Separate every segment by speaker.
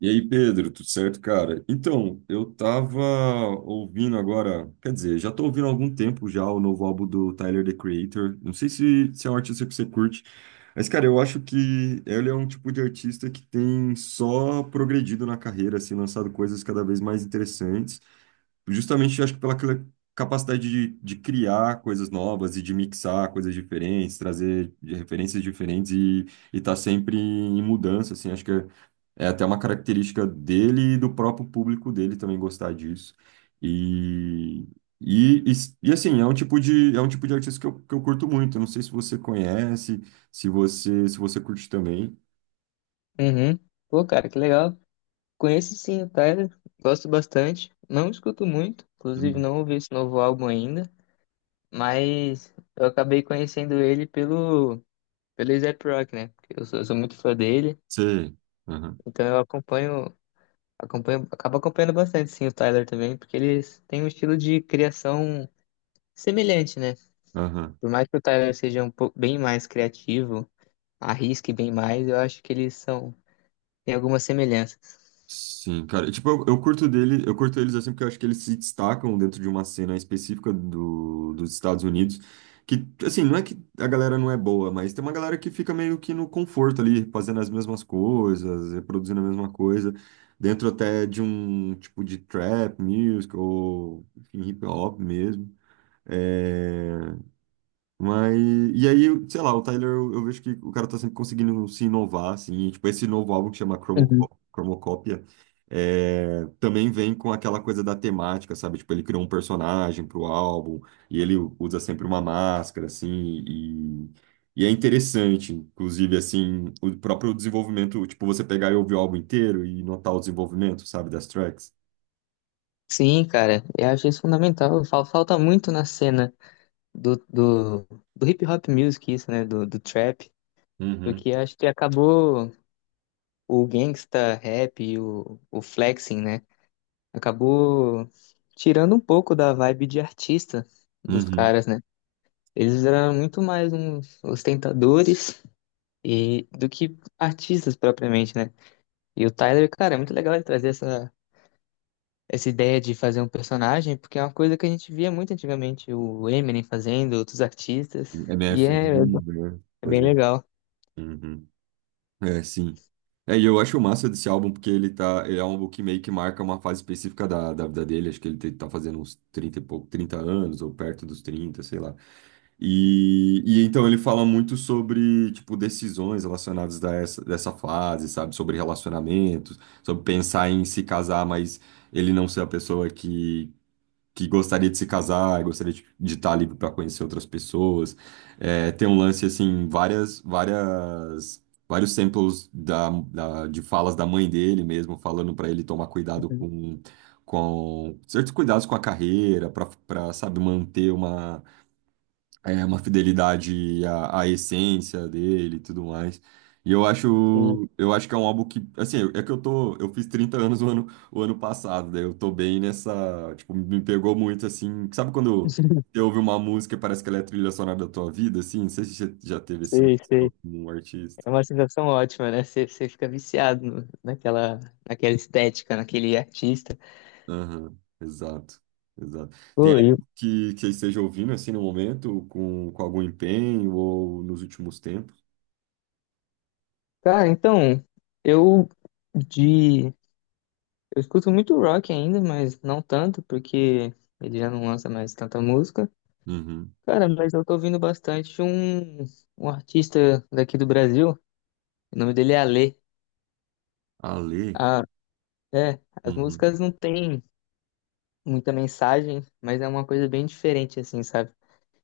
Speaker 1: E aí, Pedro, tudo certo, cara? Então, eu tava ouvindo agora, quer dizer, já tô ouvindo há algum tempo já o novo álbum do Tyler, The Creator. Não sei se é um artista que você curte, mas, cara, eu acho que ele é um tipo de artista que tem só progredido na carreira, assim, lançado coisas cada vez mais interessantes. Justamente, acho que pela aquela capacidade de criar coisas novas e de mixar coisas diferentes, trazer referências diferentes e tá sempre em mudança, assim, acho que é até uma característica dele e do próprio público dele também gostar disso. E, e, e, assim, é um tipo de, é um tipo de artista que eu curto muito. Eu não sei se você conhece, se você curte também.
Speaker 2: Uhum. Pô, cara, que legal. Conheço sim o Tyler, gosto bastante. Não escuto muito, inclusive não ouvi esse novo álbum ainda, mas eu acabei conhecendo ele pelo A$AP Rock, né? Porque eu sou muito fã dele,
Speaker 1: Você. Aham,
Speaker 2: então eu acompanho, acompanho, acabo acompanhando bastante sim o Tyler também, porque eles têm um estilo de criação semelhante, né?
Speaker 1: aham.
Speaker 2: Por mais que o Tyler seja um pouco bem mais criativo, arrisque bem mais, eu acho que eles são, têm algumas semelhanças.
Speaker 1: Sim, cara. E, tipo, eu curto dele, eu curto eles assim porque eu acho que eles se destacam dentro de uma cena específica dos Estados Unidos. Que, assim, não é que a galera não é boa, mas tem uma galera que fica meio que no conforto ali, fazendo as mesmas coisas, reproduzindo a mesma coisa, dentro até de um tipo de trap music ou enfim, hip hop mesmo. eh, mas, e aí, sei lá, o Tyler, eu vejo que o cara tá sempre conseguindo se inovar, assim, e, tipo, esse novo álbum que chama Cromocópia, é, também vem com aquela coisa da temática, sabe? Tipo, ele criou um personagem pro álbum, e ele usa sempre uma máscara, assim, e, e é interessante, inclusive, assim, o próprio desenvolvimento, tipo, você pegar e ouvir o álbum inteiro e notar o desenvolvimento, sabe, das tracks.
Speaker 2: Sim, cara, eu acho isso fundamental. Falta muito na cena do, do, do hip hop music, isso, né? Do trap,
Speaker 1: Uhum.
Speaker 2: porque acho que acabou o gangsta rap e o flexing, né? Acabou tirando um pouco da vibe de artista dos
Speaker 1: Uhum.
Speaker 2: caras, né? Eles eram muito mais uns ostentadores e do que artistas propriamente, né? E o Tyler, cara, é muito legal ele trazer essa ideia de fazer um personagem, porque é uma coisa que a gente via muito antigamente, o Eminem fazendo, outros artistas, e
Speaker 1: MF, né?
Speaker 2: é
Speaker 1: Pois
Speaker 2: bem
Speaker 1: é.
Speaker 2: legal.
Speaker 1: Uhum. É, sim. É, e eu acho massa desse álbum porque ele tá, ele é um álbum que meio que marca uma fase específica da vida dele, acho que ele tá fazendo uns trinta e pouco, 30 anos ou perto dos 30 sei lá. E então ele fala muito sobre, tipo, decisões relacionadas a essa, dessa fase, sabe? Sobre relacionamentos, sobre pensar em se casar, mas ele não ser a pessoa que gostaria de se casar, gostaria de estar livre para conhecer outras pessoas. É, tem um lance assim, vários samples de falas da mãe dele mesmo, falando para ele tomar cuidado
Speaker 2: Uhum,
Speaker 1: com certos cuidados com a carreira, para, sabe, manter é, uma fidelidade à essência dele e tudo mais. E
Speaker 2: sim.
Speaker 1: eu acho que é um álbum que, assim, é que eu tô, eu fiz 30 anos o ano passado, daí eu tô bem nessa, tipo, me pegou muito, assim, sabe quando você ouve uma música e parece que ela é a trilha sonora da tua vida, assim? Não sei se você já teve esse lance
Speaker 2: Sei,
Speaker 1: com
Speaker 2: sei.
Speaker 1: um artista.
Speaker 2: É uma sensação ótima, né? Você fica viciado naquela estética, naquele artista.
Speaker 1: Aham, exato, exato. Tem
Speaker 2: Pô,
Speaker 1: algo que você esteja ouvindo, assim, no momento, com algum empenho ou nos últimos tempos?
Speaker 2: cara, então, eu de. Eu escuto muito rock ainda, mas não tanto, porque ele já não lança mais tanta música.
Speaker 1: Uhum.
Speaker 2: Cara, mas eu tô ouvindo um artista daqui do Brasil. O nome dele é Alê.
Speaker 1: Ale?
Speaker 2: Ah, é, as
Speaker 1: Uhum.
Speaker 2: músicas não têm muita mensagem, mas é uma coisa bem diferente, assim, sabe?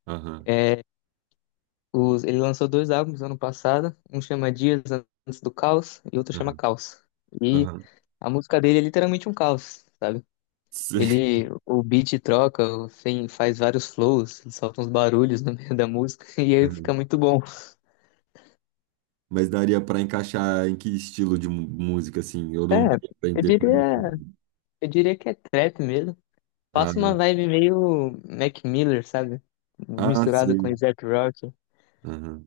Speaker 1: Aham.
Speaker 2: É, Ele lançou dois álbuns ano passado, um chama Dias Antes do Caos e outro chama
Speaker 1: Aham,
Speaker 2: Caos. E
Speaker 1: aham.
Speaker 2: a música dele é literalmente um caos, sabe?
Speaker 1: Sim,
Speaker 2: Ele, o beat troca, faz vários flows, ele solta uns barulhos no meio da música e aí fica
Speaker 1: aham.
Speaker 2: muito bom.
Speaker 1: Mas daria pra encaixar em que estilo de música, assim? Eu
Speaker 2: É,
Speaker 1: não daria pra
Speaker 2: eu
Speaker 1: definir.
Speaker 2: diria, eu diria que é trap mesmo. Passa uma
Speaker 1: Ah,
Speaker 2: vibe meio Mac Miller, sabe?
Speaker 1: ah,
Speaker 2: Misturado com
Speaker 1: sei.
Speaker 2: Zac Rock.
Speaker 1: Aham,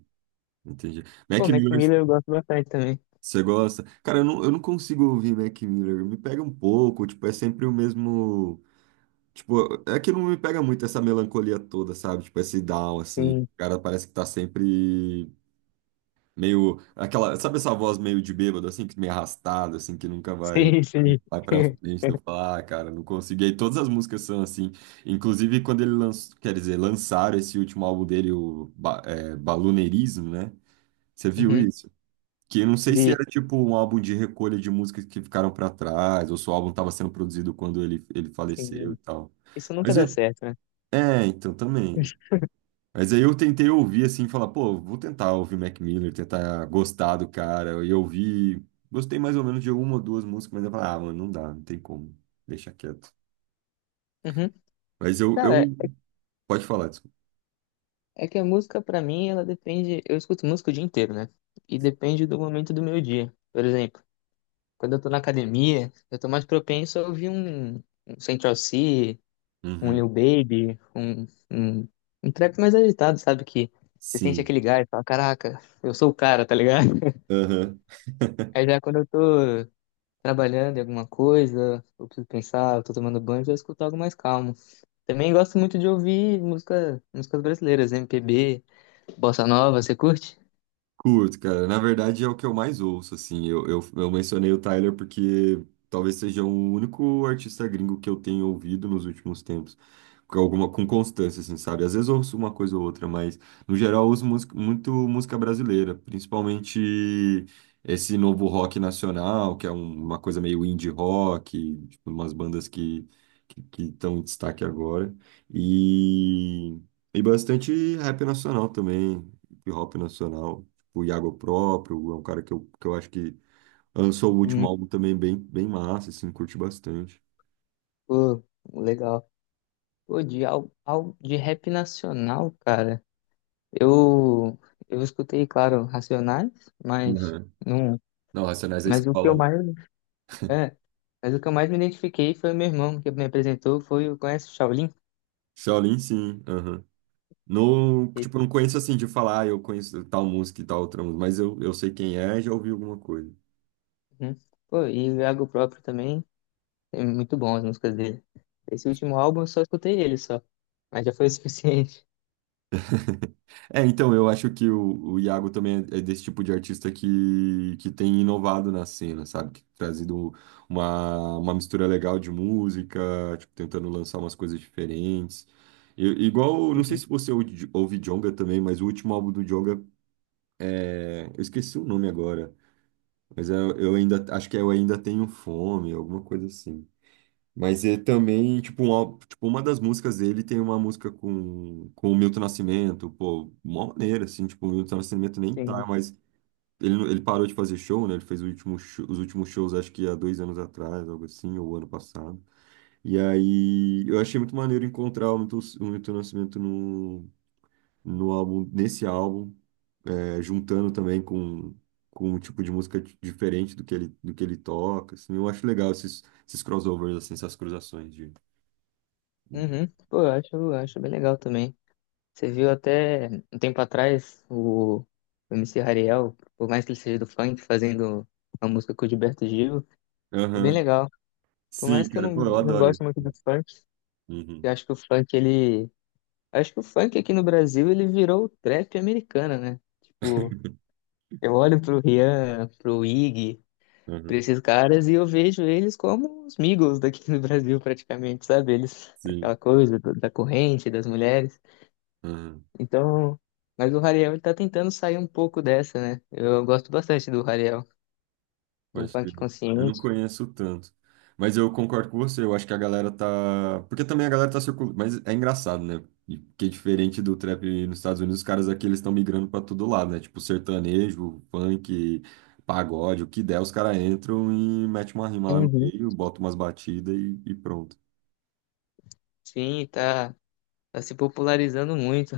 Speaker 1: entendi. Mac
Speaker 2: Pô, Mac
Speaker 1: Miller,
Speaker 2: Miller eu gosto bastante também.
Speaker 1: você gosta? Cara, eu não consigo ouvir Mac Miller. Me pega um pouco, tipo, é sempre o mesmo. Tipo, é que não me pega muito essa melancolia toda, sabe? Tipo, esse down, assim.
Speaker 2: Sim,
Speaker 1: O cara parece que tá sempre. Meio aquela, sabe essa voz meio de bêbado, assim, que meio arrastada, assim, que nunca vai,
Speaker 2: sim.
Speaker 1: vai pra frente. Eu falo, ah, cara, não consegui. E aí todas as músicas são assim. Inclusive, quando ele lançou, quer dizer, lançaram esse último álbum dele, o é, Baloneirismo, né? Você viu
Speaker 2: Uhum,
Speaker 1: isso? Que eu não sei se
Speaker 2: vi.
Speaker 1: era tipo um álbum de recolha de músicas que ficaram pra trás, ou se o álbum tava sendo produzido quando ele faleceu e
Speaker 2: Sim.
Speaker 1: tal.
Speaker 2: Isso nunca
Speaker 1: Mas
Speaker 2: dá
Speaker 1: eu-
Speaker 2: certo, né?
Speaker 1: É, então também. Mas aí eu tentei ouvir assim, falar, pô, vou tentar ouvir Mac Miller, tentar gostar do cara. E eu ouvi, gostei mais ou menos de uma ou duas músicas, mas eu falei, ah, mano, não dá, não tem como, deixa quieto.
Speaker 2: Uhum.
Speaker 1: Mas eu, eu...
Speaker 2: Cara,
Speaker 1: Pode falar, desculpa.
Speaker 2: é que a música pra mim, ela depende. Eu escuto música o dia inteiro, né? E depende do momento do meu dia. Por exemplo, quando eu tô na academia, eu tô mais propenso a ouvir um Central C, um
Speaker 1: Uhum.
Speaker 2: Lil Baby, um, um trap mais agitado, sabe? Que você sente
Speaker 1: Sim.
Speaker 2: aquele gás, e fala, caraca, eu sou o cara, tá ligado?
Speaker 1: Aham.
Speaker 2: Aí já quando eu tô trabalhando em alguma coisa, eu preciso pensar, eu tô tomando banho, eu já escuto algo mais calmo. Também gosto muito de ouvir músicas brasileiras, MPB, bossa nova, você curte?
Speaker 1: Curto, cara. Na verdade, é o que eu mais ouço, assim. Eu mencionei o Tyler porque talvez seja o único artista gringo que eu tenho ouvido nos últimos tempos. Com alguma, com constância, assim, sabe? Às vezes eu ouço uma coisa ou outra, mas no geral eu ouço música, muito música brasileira, principalmente esse novo rock nacional, que é uma coisa meio indie rock, tipo, umas bandas que estão em destaque agora. E, e bastante rap nacional também, hip hop nacional o Iago próprio, é um cara que eu acho que lançou o último
Speaker 2: Hum,
Speaker 1: álbum também bem, bem massa, assim, curti bastante.
Speaker 2: pô, legal. Pô, de rap nacional, cara, eu, eu escutei, claro, Racionais, mas
Speaker 1: Uhum.
Speaker 2: não...
Speaker 1: Não, Racionais é
Speaker 2: Mas o que
Speaker 1: escola,
Speaker 2: eu
Speaker 1: né?
Speaker 2: mais É, mas o que eu mais me identifiquei foi o meu irmão que me apresentou, foi o conhece o Shaolin?
Speaker 1: Shaolin, sim, aham. Não,
Speaker 2: Esse,
Speaker 1: tipo, eu não conheço assim de falar, ah, eu conheço tal música e tal outra música, mas eu sei quem é e já ouvi alguma coisa.
Speaker 2: né? Pô, e o Iago próprio também, é muito bom as músicas dele. Esse último álbum eu só escutei ele só, mas já foi o suficiente.
Speaker 1: É, então, eu acho que o Iago também é desse tipo de artista que tem inovado na cena, sabe? Que tem trazido uma mistura legal de música, tipo, tentando lançar umas coisas diferentes. Igual, não sei
Speaker 2: Uhum,
Speaker 1: se você ouve, ouve Djonga também, mas o último álbum do Djonga é... Eu esqueci o nome agora, mas é- eu ainda, acho que é Eu Ainda Tenho Fome, alguma coisa assim. Mas é também, tipo, um álbum- tipo, uma das músicas dele tem uma música com o Milton Nascimento, pô, mó maneira, assim, tipo, o Milton Nascimento nem tá,
Speaker 2: sim.
Speaker 1: mas ele, não- ele parou de fazer show, né? Ele fez o último os últimos shows, acho que há dois anos atrás, algo assim, ou ano passado. E aí eu achei muito maneiro encontrar o Milton Nascimento no álbum, nesse álbum, é, juntando também com um tipo de música diferente do que ele toca, assim, eu acho legal esses, esses crossovers, assim, essas cruzações de.
Speaker 2: Uhum. Pô, eu acho bem legal também. Você viu até um tempo atrás o M C Hariel, por mais que ele seja do funk, fazendo uma música com o Gilberto Gil, é bem
Speaker 1: Aham.
Speaker 2: legal. Por mais
Speaker 1: Sim,
Speaker 2: que eu
Speaker 1: cara, pô, eu
Speaker 2: não
Speaker 1: adoro
Speaker 2: goste muito do
Speaker 1: isso.
Speaker 2: funk, eu
Speaker 1: Uhum.
Speaker 2: acho que o funk ele Acho que o funk aqui no Brasil ele virou o trap americano, né? Tipo, eu olho pro Rian, pro Ig, pra
Speaker 1: Aham.
Speaker 2: esses caras e eu vejo eles como os Migos daqui no Brasil, praticamente, sabe? Eles,
Speaker 1: Sim.
Speaker 2: aquela da corrente, das mulheres.
Speaker 1: Aham.
Speaker 2: Então, mas o Hariel ele tá tentando sair um pouco dessa, né? Eu gosto bastante do Hariel, de um
Speaker 1: Acho que
Speaker 2: funk
Speaker 1: eu não
Speaker 2: consciente.
Speaker 1: conheço tanto. Mas eu concordo com você, eu acho que a galera tá. Porque também a galera tá circulando. Mas é engraçado, né? E que é diferente do trap nos Estados Unidos, os caras aqui eles estão migrando pra todo lado, né? Tipo, sertanejo, funk, pagode, o que der, os caras entram e metem uma rima lá no
Speaker 2: Uhum.
Speaker 1: meio, botam umas batidas e pronto.
Speaker 2: Sim, tá se popularizando muito.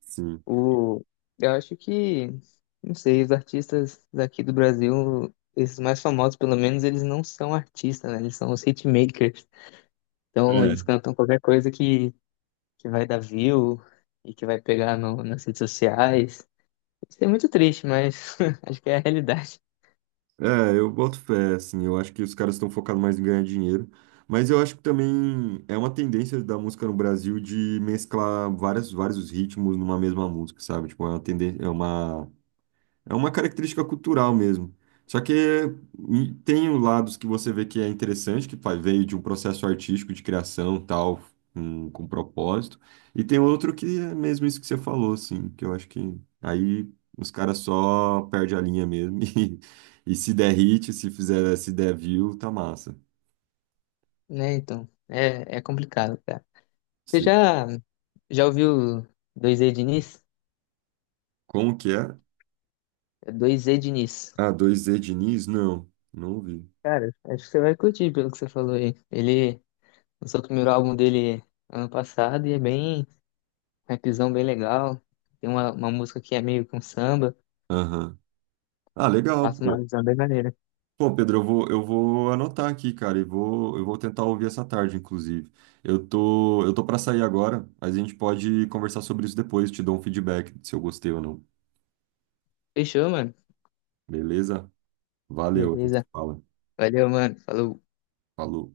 Speaker 1: Sim.
Speaker 2: O, eu acho que, não sei, os artistas daqui do Brasil, esses mais famosos, pelo menos, eles não são artistas, né? Eles são os hitmakers. Então, eles
Speaker 1: É.
Speaker 2: cantam qualquer coisa que vai dar view e que vai pegar no, nas redes sociais. Isso é muito triste, mas acho que é a realidade,
Speaker 1: É, eu boto fé, assim, eu acho que os caras estão focados mais em ganhar dinheiro, mas eu acho que também é uma tendência da música no Brasil de mesclar várias, vários ritmos numa mesma música, sabe? Tipo, é uma tendência, é uma característica cultural mesmo. Só que e, tem os lados que você vê que é interessante, que vai- veio de um processo artístico de criação, tal, com propósito. E tem outro que é mesmo isso que você falou, assim, que eu acho que aí os caras só perdem a linha mesmo e se der hit, se fizer, se der view, tá massa.
Speaker 2: né? Então, é complicado, cara. Você
Speaker 1: Sim.
Speaker 2: já ouviu dois e Diniz?
Speaker 1: Como que é?
Speaker 2: É 2E Diniz.
Speaker 1: Ah, dois z Diniz? Não, não ouvi.
Speaker 2: Cara, acho que você vai curtir pelo que você falou aí. Ele lançou o primeiro álbum dele ano passado e é bem, rapzão bem legal. Tem uma música que é meio que um samba,
Speaker 1: Aham. Ah, legal,
Speaker 2: passa uma
Speaker 1: pô.
Speaker 2: visão bem maneira.
Speaker 1: Pô, Pedro, eu vou anotar aqui, cara, e vou, eu vou tentar ouvir essa tarde, inclusive. Eu tô para sair agora, mas a gente pode conversar sobre isso depois, te dou um feedback se eu gostei ou não.
Speaker 2: Fechou, mano?
Speaker 1: Beleza? Valeu, a gente se
Speaker 2: Beleza.
Speaker 1: fala.
Speaker 2: Valeu, mano. Falou.
Speaker 1: Falou.